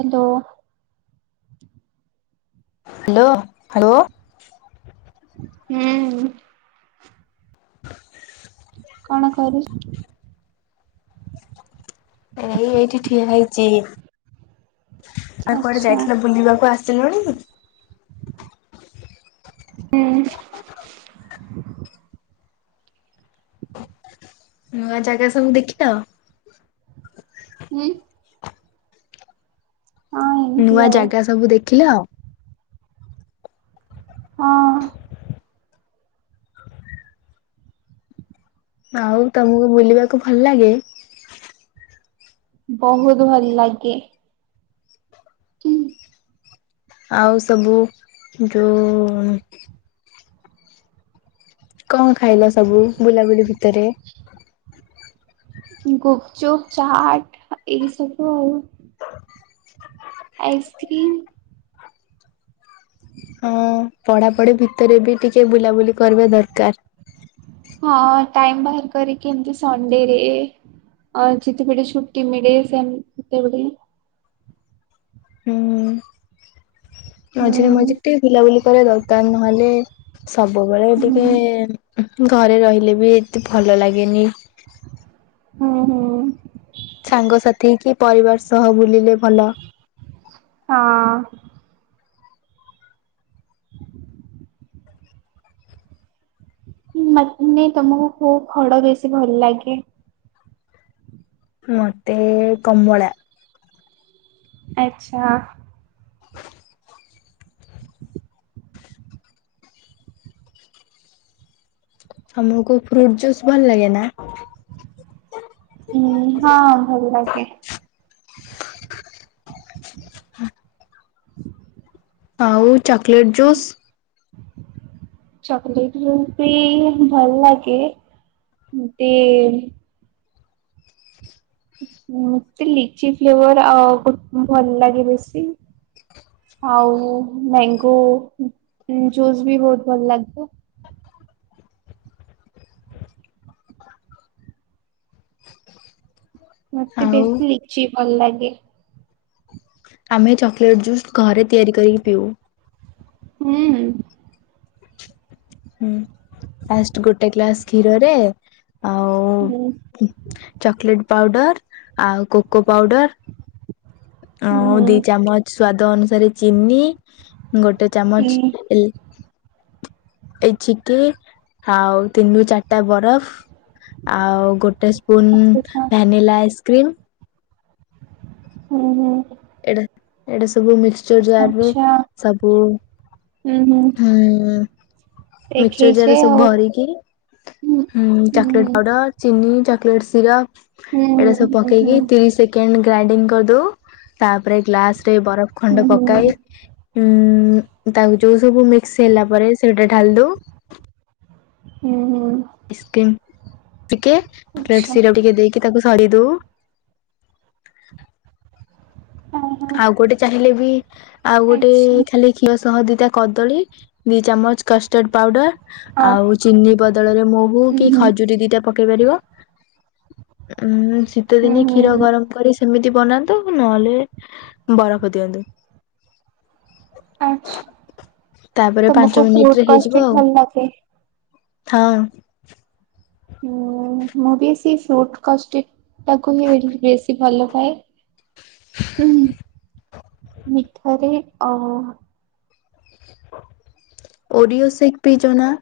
Hello. Hello hello. ହୁଁ। କଣ କରୁଚୁ? ଏଇ ଏଇଠି ଠିକ ହେଇଛି ଆଉ କୁଆଡେ ଆଚ୍ଛା ଯାଇଥିଲ ବୁଲିବାକୁ ଆସି [unintelligible] ହୁଁ। ନୂଆ ଜାଗା ସବୁ ଦେଖିଲ? ହୁଁ। ନୂଆ ଆଉ ଜାଗା ସବୁ ଦେଖିଲ? ହଁ [inaudible] ଆଉ ତମକୁ ବୁଲିବାକୁ ଭଲ ଲାଗେ? ବହୁତ ଭଲ ଲାଗେ। ଆଉ ସବୁ ଯୋଉ କଣ ଖାଇଲା ସବୁ ବୁଲାବୁଲି ଭିତରେ ଗୁପଚୁପ ଚାଟ ଏଇ ସବୁ ଆଉ। ଆଇସ୍କ୍ର୍ରିମ। ହଁ ପଢାପଢି ଭିତରେ ବି ଟିକେ ବୁଲାବୁଲି କରିବା ଦରକାର। ହଁ ଟାଇମ ବାହାର କରିକି ଏମତି ସଣ୍ଡେରେ। ଆ ଯେତେବେଳେ ଛୁଟି ମିଳେ ସେ ସେତେବେଳେ। ହୁଁ ହୁଁ ମଝିରେ ମଝିରେ ଟିକେ ବୁିଲ ବୁଲି କରିବା ଦରକାର ନହେଲେ ସବୁବେଳେ ହୁଁ ଟିକେ ଘରେ ରହିଲେ ବି ଏତେ ଭଲ ଲାଗେନି। ହଁ ହଁ। ସାଙ୍ଗସାଥି କି ପରିବାର ସହ ବୁଲିଲେ ଭଲ। ହଁ। [inaudible] ମାନେ ତମକୁ କୋଉ ଫଳ ବେଶି ଭଲ ଲାଗେ? ମତେ କମ୍ବଳା। ଆଚ୍ଛା। ଆମକୁ ଫ୍ରୁଟ ଜୁସ୍ ଭଲ ଲାଗେ ନା? ହଁ ହଁ ଭଲ ଲାଗେ। ଆଉ ଚକୋଲେଟ୍ ଜୁସ୍। ଚକଲେଟ ବି ଭଲ ଲାଗେ। ନ୍ତେ ମତେ ଲିଚି ଫ୍ଲେଭର ଆ ଭଲ ଲାଗେ ବେଶି। ଆଉ ମ୍ୟାଙ୍ଗୋ ଜୁସ୍ ବି ବହୁତ ଭଲ ଲାଗେ। ମତେ ଆଉ ବେଶି ଲିଚି ଭଲ ଲାଗେ। ଆମେ ଚକୋଲେଟ୍ ଜୁସ୍ ଘରେ ତିଆରି କରିକି ପିଉ। ହୁଁ। ହୁଁ ଫାଷ୍ଟ ଗୋଟେ ଗ୍ଲାସ କ୍ଷୀରରେ ହୁଁ ଆଉ ଚକଲେଟ ପାଉଡର ଆଉ କୋକୋ ପାଉଡର ହୁଁ ହ ଦି ଚାମଚ ସ୍ଵାଦ ଅନୁସାରେ ଚିନି ଗୋଟେ ଚାମଚ ହୁଁ ଏ ଇ ଏଇ ଛିକେ ଆଉ ତିନିରୁ ଚାରିଟା ବରଫ ଆଉ ଗୋଟେ ସ୍ପୁ ଆଚ୍ଛା ଆଚ୍ଛା ସ୍ପୂନ୍ ଭାନିିଲ ଆଇସ୍କ୍ରିମ୍ ହୁଁ ହୁଁ। ଏଡେ ଏଡ଼େ ସେ ସବୁ ମିକ୍ସଚର ଜାର ରେ ଆଚ୍ଛା ସବୁ। ହୁଁ ହୁଁ ମିକ୍ସଚର ଜାର ଦେଖେଇଛେ ରେ ସବୁ ଆଉ ଭରିକି ହୁଁ ଚକଲେଟ୍ ପାଉଡର ଚିନି ଚକଲେଟ ସିରପ ହୁଁ ଏଇରା ସବୁ ହୁଁ ହୁଁ ପକେଇକି ତିରିଶ ସେକେଣ୍ଡ ଗ୍ରାଇଣ୍ଡିଙ୍ଗ କରିଦଉ ତାପରେ ଗ୍ଲାସ ରେ ବରଫ ହୁଁ ଖଣ୍ଡ ହୁଁ ପକାଇ ଉଁ ତାକୁ ଯୋଉ ସବୁ ମିକ୍ସ ହେଲା ପରେ ସେଇଟା ଢାଲ ଦଉ ହୁଁ ହୁଁ। ଆଇସ୍କ୍ରିମ୍। ଟିକେ [unintelligible] ଆଚ୍ଛା। ସିରପ୍ ଟିକେ ଦେଇକି ତାକୁ ସରି ଦଉ। ହଁ ହଁ ଆଉ ଗୋଟେ ଚାହିଁଲେ ବି ଆଉ ଗୋଟେ ଆଚ୍ଛା ଖାଲି ଖିଅ ଶହ ଦିଇଟା କଦଳୀ ଦି ଚାମଚ କଷ୍ଟର୍ଡ ପାଉଡର। ହଁ। ଆଉ ଚିନି ବଦଳରେ ମହୁ ହୁଁ କି ହୁଁ ଖଜୁରୀ ଦିଟା ପକେଇ ପାରିବ। ଉଁ ଶୀତ ଦିନେ ହୁଁ କ୍ଷୀର ହୁଁ ଗରମ କରି ସେମିତି ବନାନ୍ତ ନହେଲେ ବରଫ ଦିଅନ୍ତୁ। ଆଚ୍ଛା ତାପରେ ତମକୁ ପାଞ୍ଚ ମିନିଟ ଫ୍ରୁଟ ରେ ହେଇଯିବ କଷ୍ଟ୍ୟୁଟ ଆଉ। ଭଲ ଲାଗେ? ହଁ। ହୁଁ। ମୁଁ ବି ସେଇ ଫୁଟ୍ କଷ୍ଟିଟ ଟା କୁ ହିଁ ବେଶୀ ଭଲ ପାଏ। ହୁଁ ମିଠାରେ ଅଉ ଓଡ଼ିଓ ସେକ୍ ପିଚ ନା?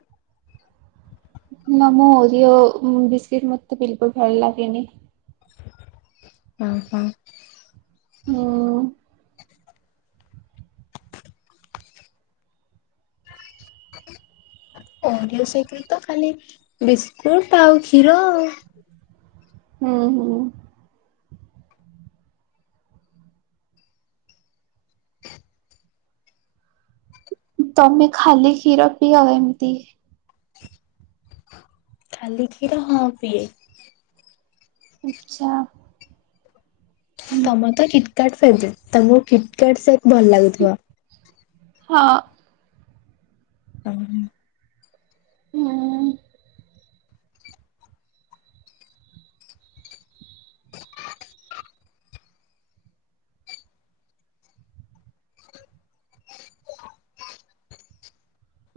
ନା ମୁଁ ଓରିଓ ବିସ୍କିଟ୍ ମତେ ବିଲକୁଲ୍ ଭଲ ଲାଗେନି। ଅ ହଁ। ହୁଁ। ଓରିଓ ସେକ୍ ରେ ତ ଖାଲି ବିସ୍କୁଟ ଆଉ କ୍ଷୀର। ହୁଁ ହୁଁ। ତମେ ଖାଲି କ୍ଷୀର ପିଅ ଏମିତି। ଖାଲି କ୍ଷୀର ହଁ ପିଏ। ଆଚ୍ଛା। ତମ ତ କିଟ୍ କାର୍ଟ ଫେବରାଇଟ୍ ତମକୁ କିଟ୍ କାର୍ଟ ସେଟଭଲ ଲାଗୁଥିବ। ହଁ। [unintelligible] ହୁଁ।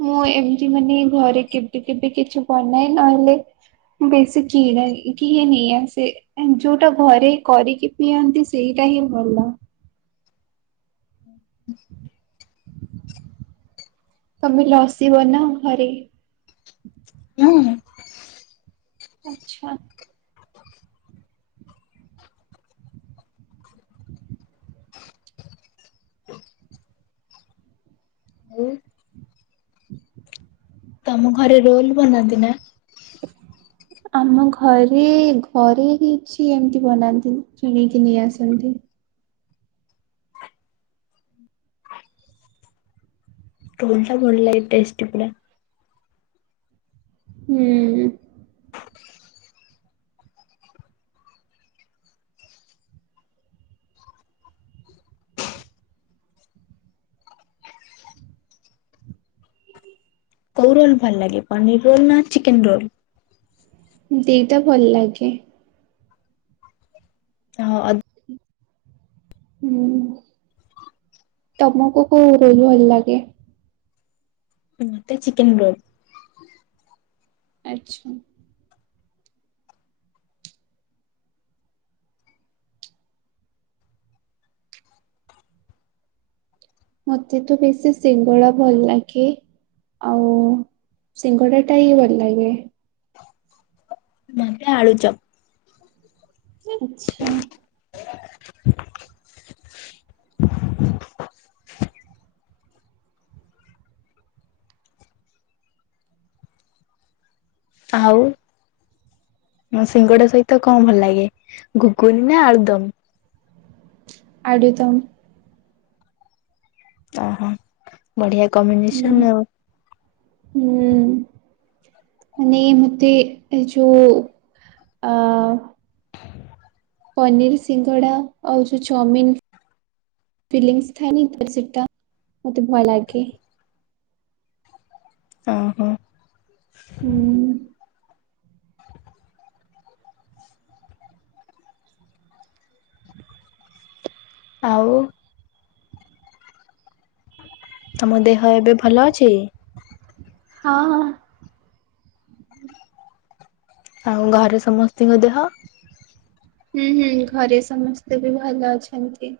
ମୁଁ ଏମିତି ମାନେ ଘରେ କେବେ କେବେ କିଛି ବନାଇ ନହେଲେ ବେଶୀ କିରାଇ କି ନେଇ ଆସେ ଯୋଉଟା ଘରେ କରିକି ପିଅନ୍ତି ସେଇ ଟା ହି ଭଲ। ତମେ ଲସି ବନାଅ ଘରେ? ହଁ। ଆଚ୍ଛା। ଆଉ ଆମ ଘରେ ରୋଲ ବନାନ୍ତି ନା? ଆମ ଘରେ ଘରେ କିଛି ଏମିତି ବନାନ୍ତିନି କିଣିକି ନେଇ ଆସନ୍ତି। ରୋଲ୍ ଟା ଭଲ ଲାଗେ ଟେଷ୍ଟି ପୁରା। ହୁଁ। କଉ ରୋଲ ଭଲ ଲାଗେ ପନିର ରୋଲ ନା ଚିକେନ ରୋଲ? ଦି ଟା ଭଲ ଲାଗେ। ହଁ। ହୁଁ ତମକୁ କୋଉ ରୋଲ୍ ଭଲ ଲାଗେ? ମତେ ଚିକେନ ରୋଲ। ଆଚ୍ଛା। ମତେ ତ ବେଶୀ ସିଙ୍ଗଡା ଭଲ ଲାଗେ। ଆଉ ସିଙ୍ଗଡା ଟା ହି ଭଲ ଲାଗେ। ମତେ ଆଳୁଚ ଆଚ୍ଛା। [inaudible] ଆଉ ଁ ସିଙ୍ଗଡା ସହିତ କଣ ଭଲ ଲାଗେ ଘୁଗୁନ ନା ଆଳଦମ? ଆଡ଼ିିତ ଓହୋ ବଢିଆ ହୁଁ କମ୍ବିନେସନ ଆଉ ହୁଁ ମାନେ ମତେ ଏ ଯୋଉ ଅ ପନିର ସିଙ୍ଗଡା ଆଉ ଯୋଉ ଚାଉମିନ ଫିଲିଂସଥାନି ତ ସୋ ମୋତେ ଭୟ ଲାଗାଗେ ଓ ହୋ। ହୁଁ। ଆଉ ତମ ଦେହ ଏବେ ଭଲ ଅଛି। ହଁ। ଆଉ ଘାରେ ସମସ୍ତତିଙ୍କ ଦେହ? ହୁଁ ହୁଁ ଘରେ ସମସ୍ତେ ବି ଭଲ ଅଛନ୍ତି।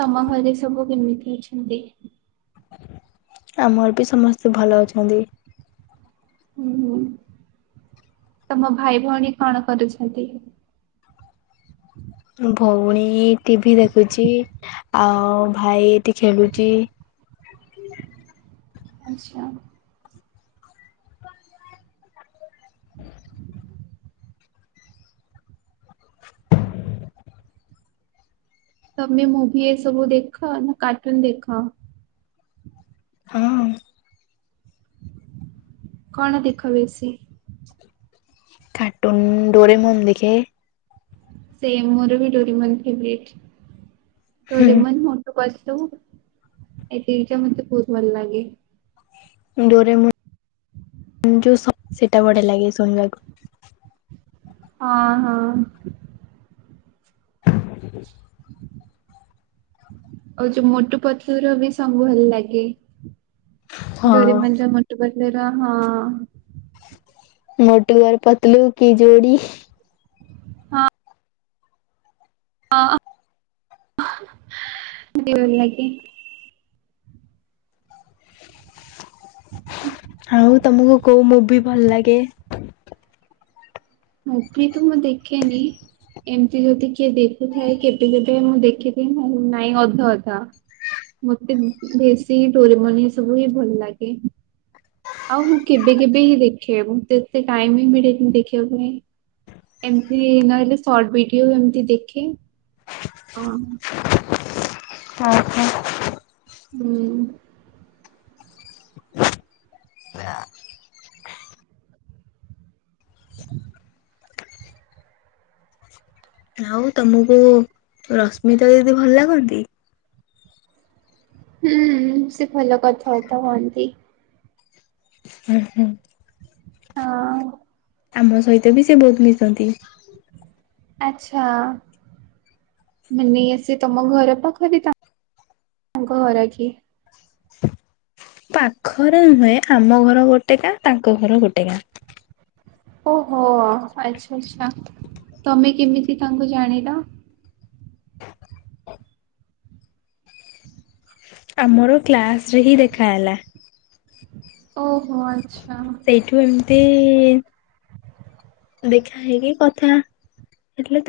ତମ ଘରେ ସବୁ କେମିତି ଅଛନ୍ତି? ଆମର ବି ସମସ୍ତେ ଭଲ ଅଛନ୍ତି। ହୁଁ ହୁଁ ତମ ଭାଇ ଭଉଣୀ କଣ କରୁଛନ୍ତି? ଭଉଣୀ ଟିଭିି ଦେଖୁଛି ଆଉ ଭାଇ ଏଠି ଖେଳୁଛି। [inaudible] ଆଚ୍ଛା। ହୁଁ। ତମେ ମୁଭି ଏ ସବୁ ଦେଖ ନା କାର୍ଟୁନ ଦେଖ। ହଁ। କଣ ଦେଖ ବେଶି? କାର୍ଟୁନଡୋରେ ମନ ଦେଖ। ସେମ ମୋର ବି ଡୋରେମନ ଫେବ୍ରେଟି ଡୋରେମନ ମୋଟୁ ପତଳୁ ତ ଏ ମ ବହୁତ ଭଲ ଲାଗେ। ଡୋରେ ମୁ ସେଟା ବଢିଆ ଲାଗେ ଶୁଣିବାକୁ ହଁ ହଁ। [inaudible] ଆଉ ଯୋଉ ମୋଟୁ ପତୁର ବି ସବୁ ଭଲ ଲାଗେ। ଦଡୋରି ହଁ ମନ୍ଦିର ମୁଟୁ ବଡ଼ଲେର ହଁ ମୋଟ ଘର ପତଲୁ କି ଯୋଡି। ହଁ। ହଁ। ଭଲ ଲାଗେ। ହୁଁ। ଆଉ ତମକୁ କୋଉ ମୁଭି ଭଲ ଲାଗେ? ମୁଭି ତ ମୁଁ ଦେଖେନି। ଏମିତି ଯଦି କିଏ ଦେଖୁଥାଏ କେବେ କେବେ ମୁଁ ଦେଖିଦେଲି ନହେଲେ ନାଇଁ ଅଧା ଅଧା। ମୋତେ ବେଶି ଡୋରେମନ ଏ ସବୁ ହିଁ ଭଲ ଲାଗେ। ଆଉ ମୁଁ କେବେ କେବେ ହିଁ ଦେଖେ ମୋତେ ଏତେ ଟାଇମ ହିଁ ମିଳେନି ଦେଖିବାକୁ ପାଇଁ। ଏମତି ନହେଲେ ସର୍ଟ ଭିଡିଓ ଏମିତି ଦେଖେ ଅଁ ଉଁ ହଉ ତମକୁ ରଶ୍ମିତା ଦିଦି ଭଲ ଲାଗନ୍ତି। ହୁଁ ସେ ଭଲ କଥାବାର୍ତ୍ତା ହଁନ୍ତି। ଉଁ ହୁଁ ହଁ। ଆମ ସହିତ ବି ସେ ବହୁତ ମିଶନ୍ତି। ଆଚ୍ଛା। ମାନେ ସେ ତମ ଘର ପାଖରେ ତାଙ୍କ ଘର କି? ପାଖରେ ନୁହେଁ ଆମ ଘର ଗୋଟେ ଗାଁ ତାଙ୍କ ଘର ଗୋଟେ ଗାଁ। ଓହୋ ଆଚ୍ଛା ଆଚ୍ଛା ତମେ କେମିତି ତାଙ୍କୁ ଜାଣିଲ? ଆମର କ୍ଲାସ ରେ ହିଁ ଦେଖା ହେଲା। ଓହୋ ଆଚ୍ଛା। ସେଇଠୁ ଏମିତି ଦେଖା ହେଇକି କଥା ହେଲେ।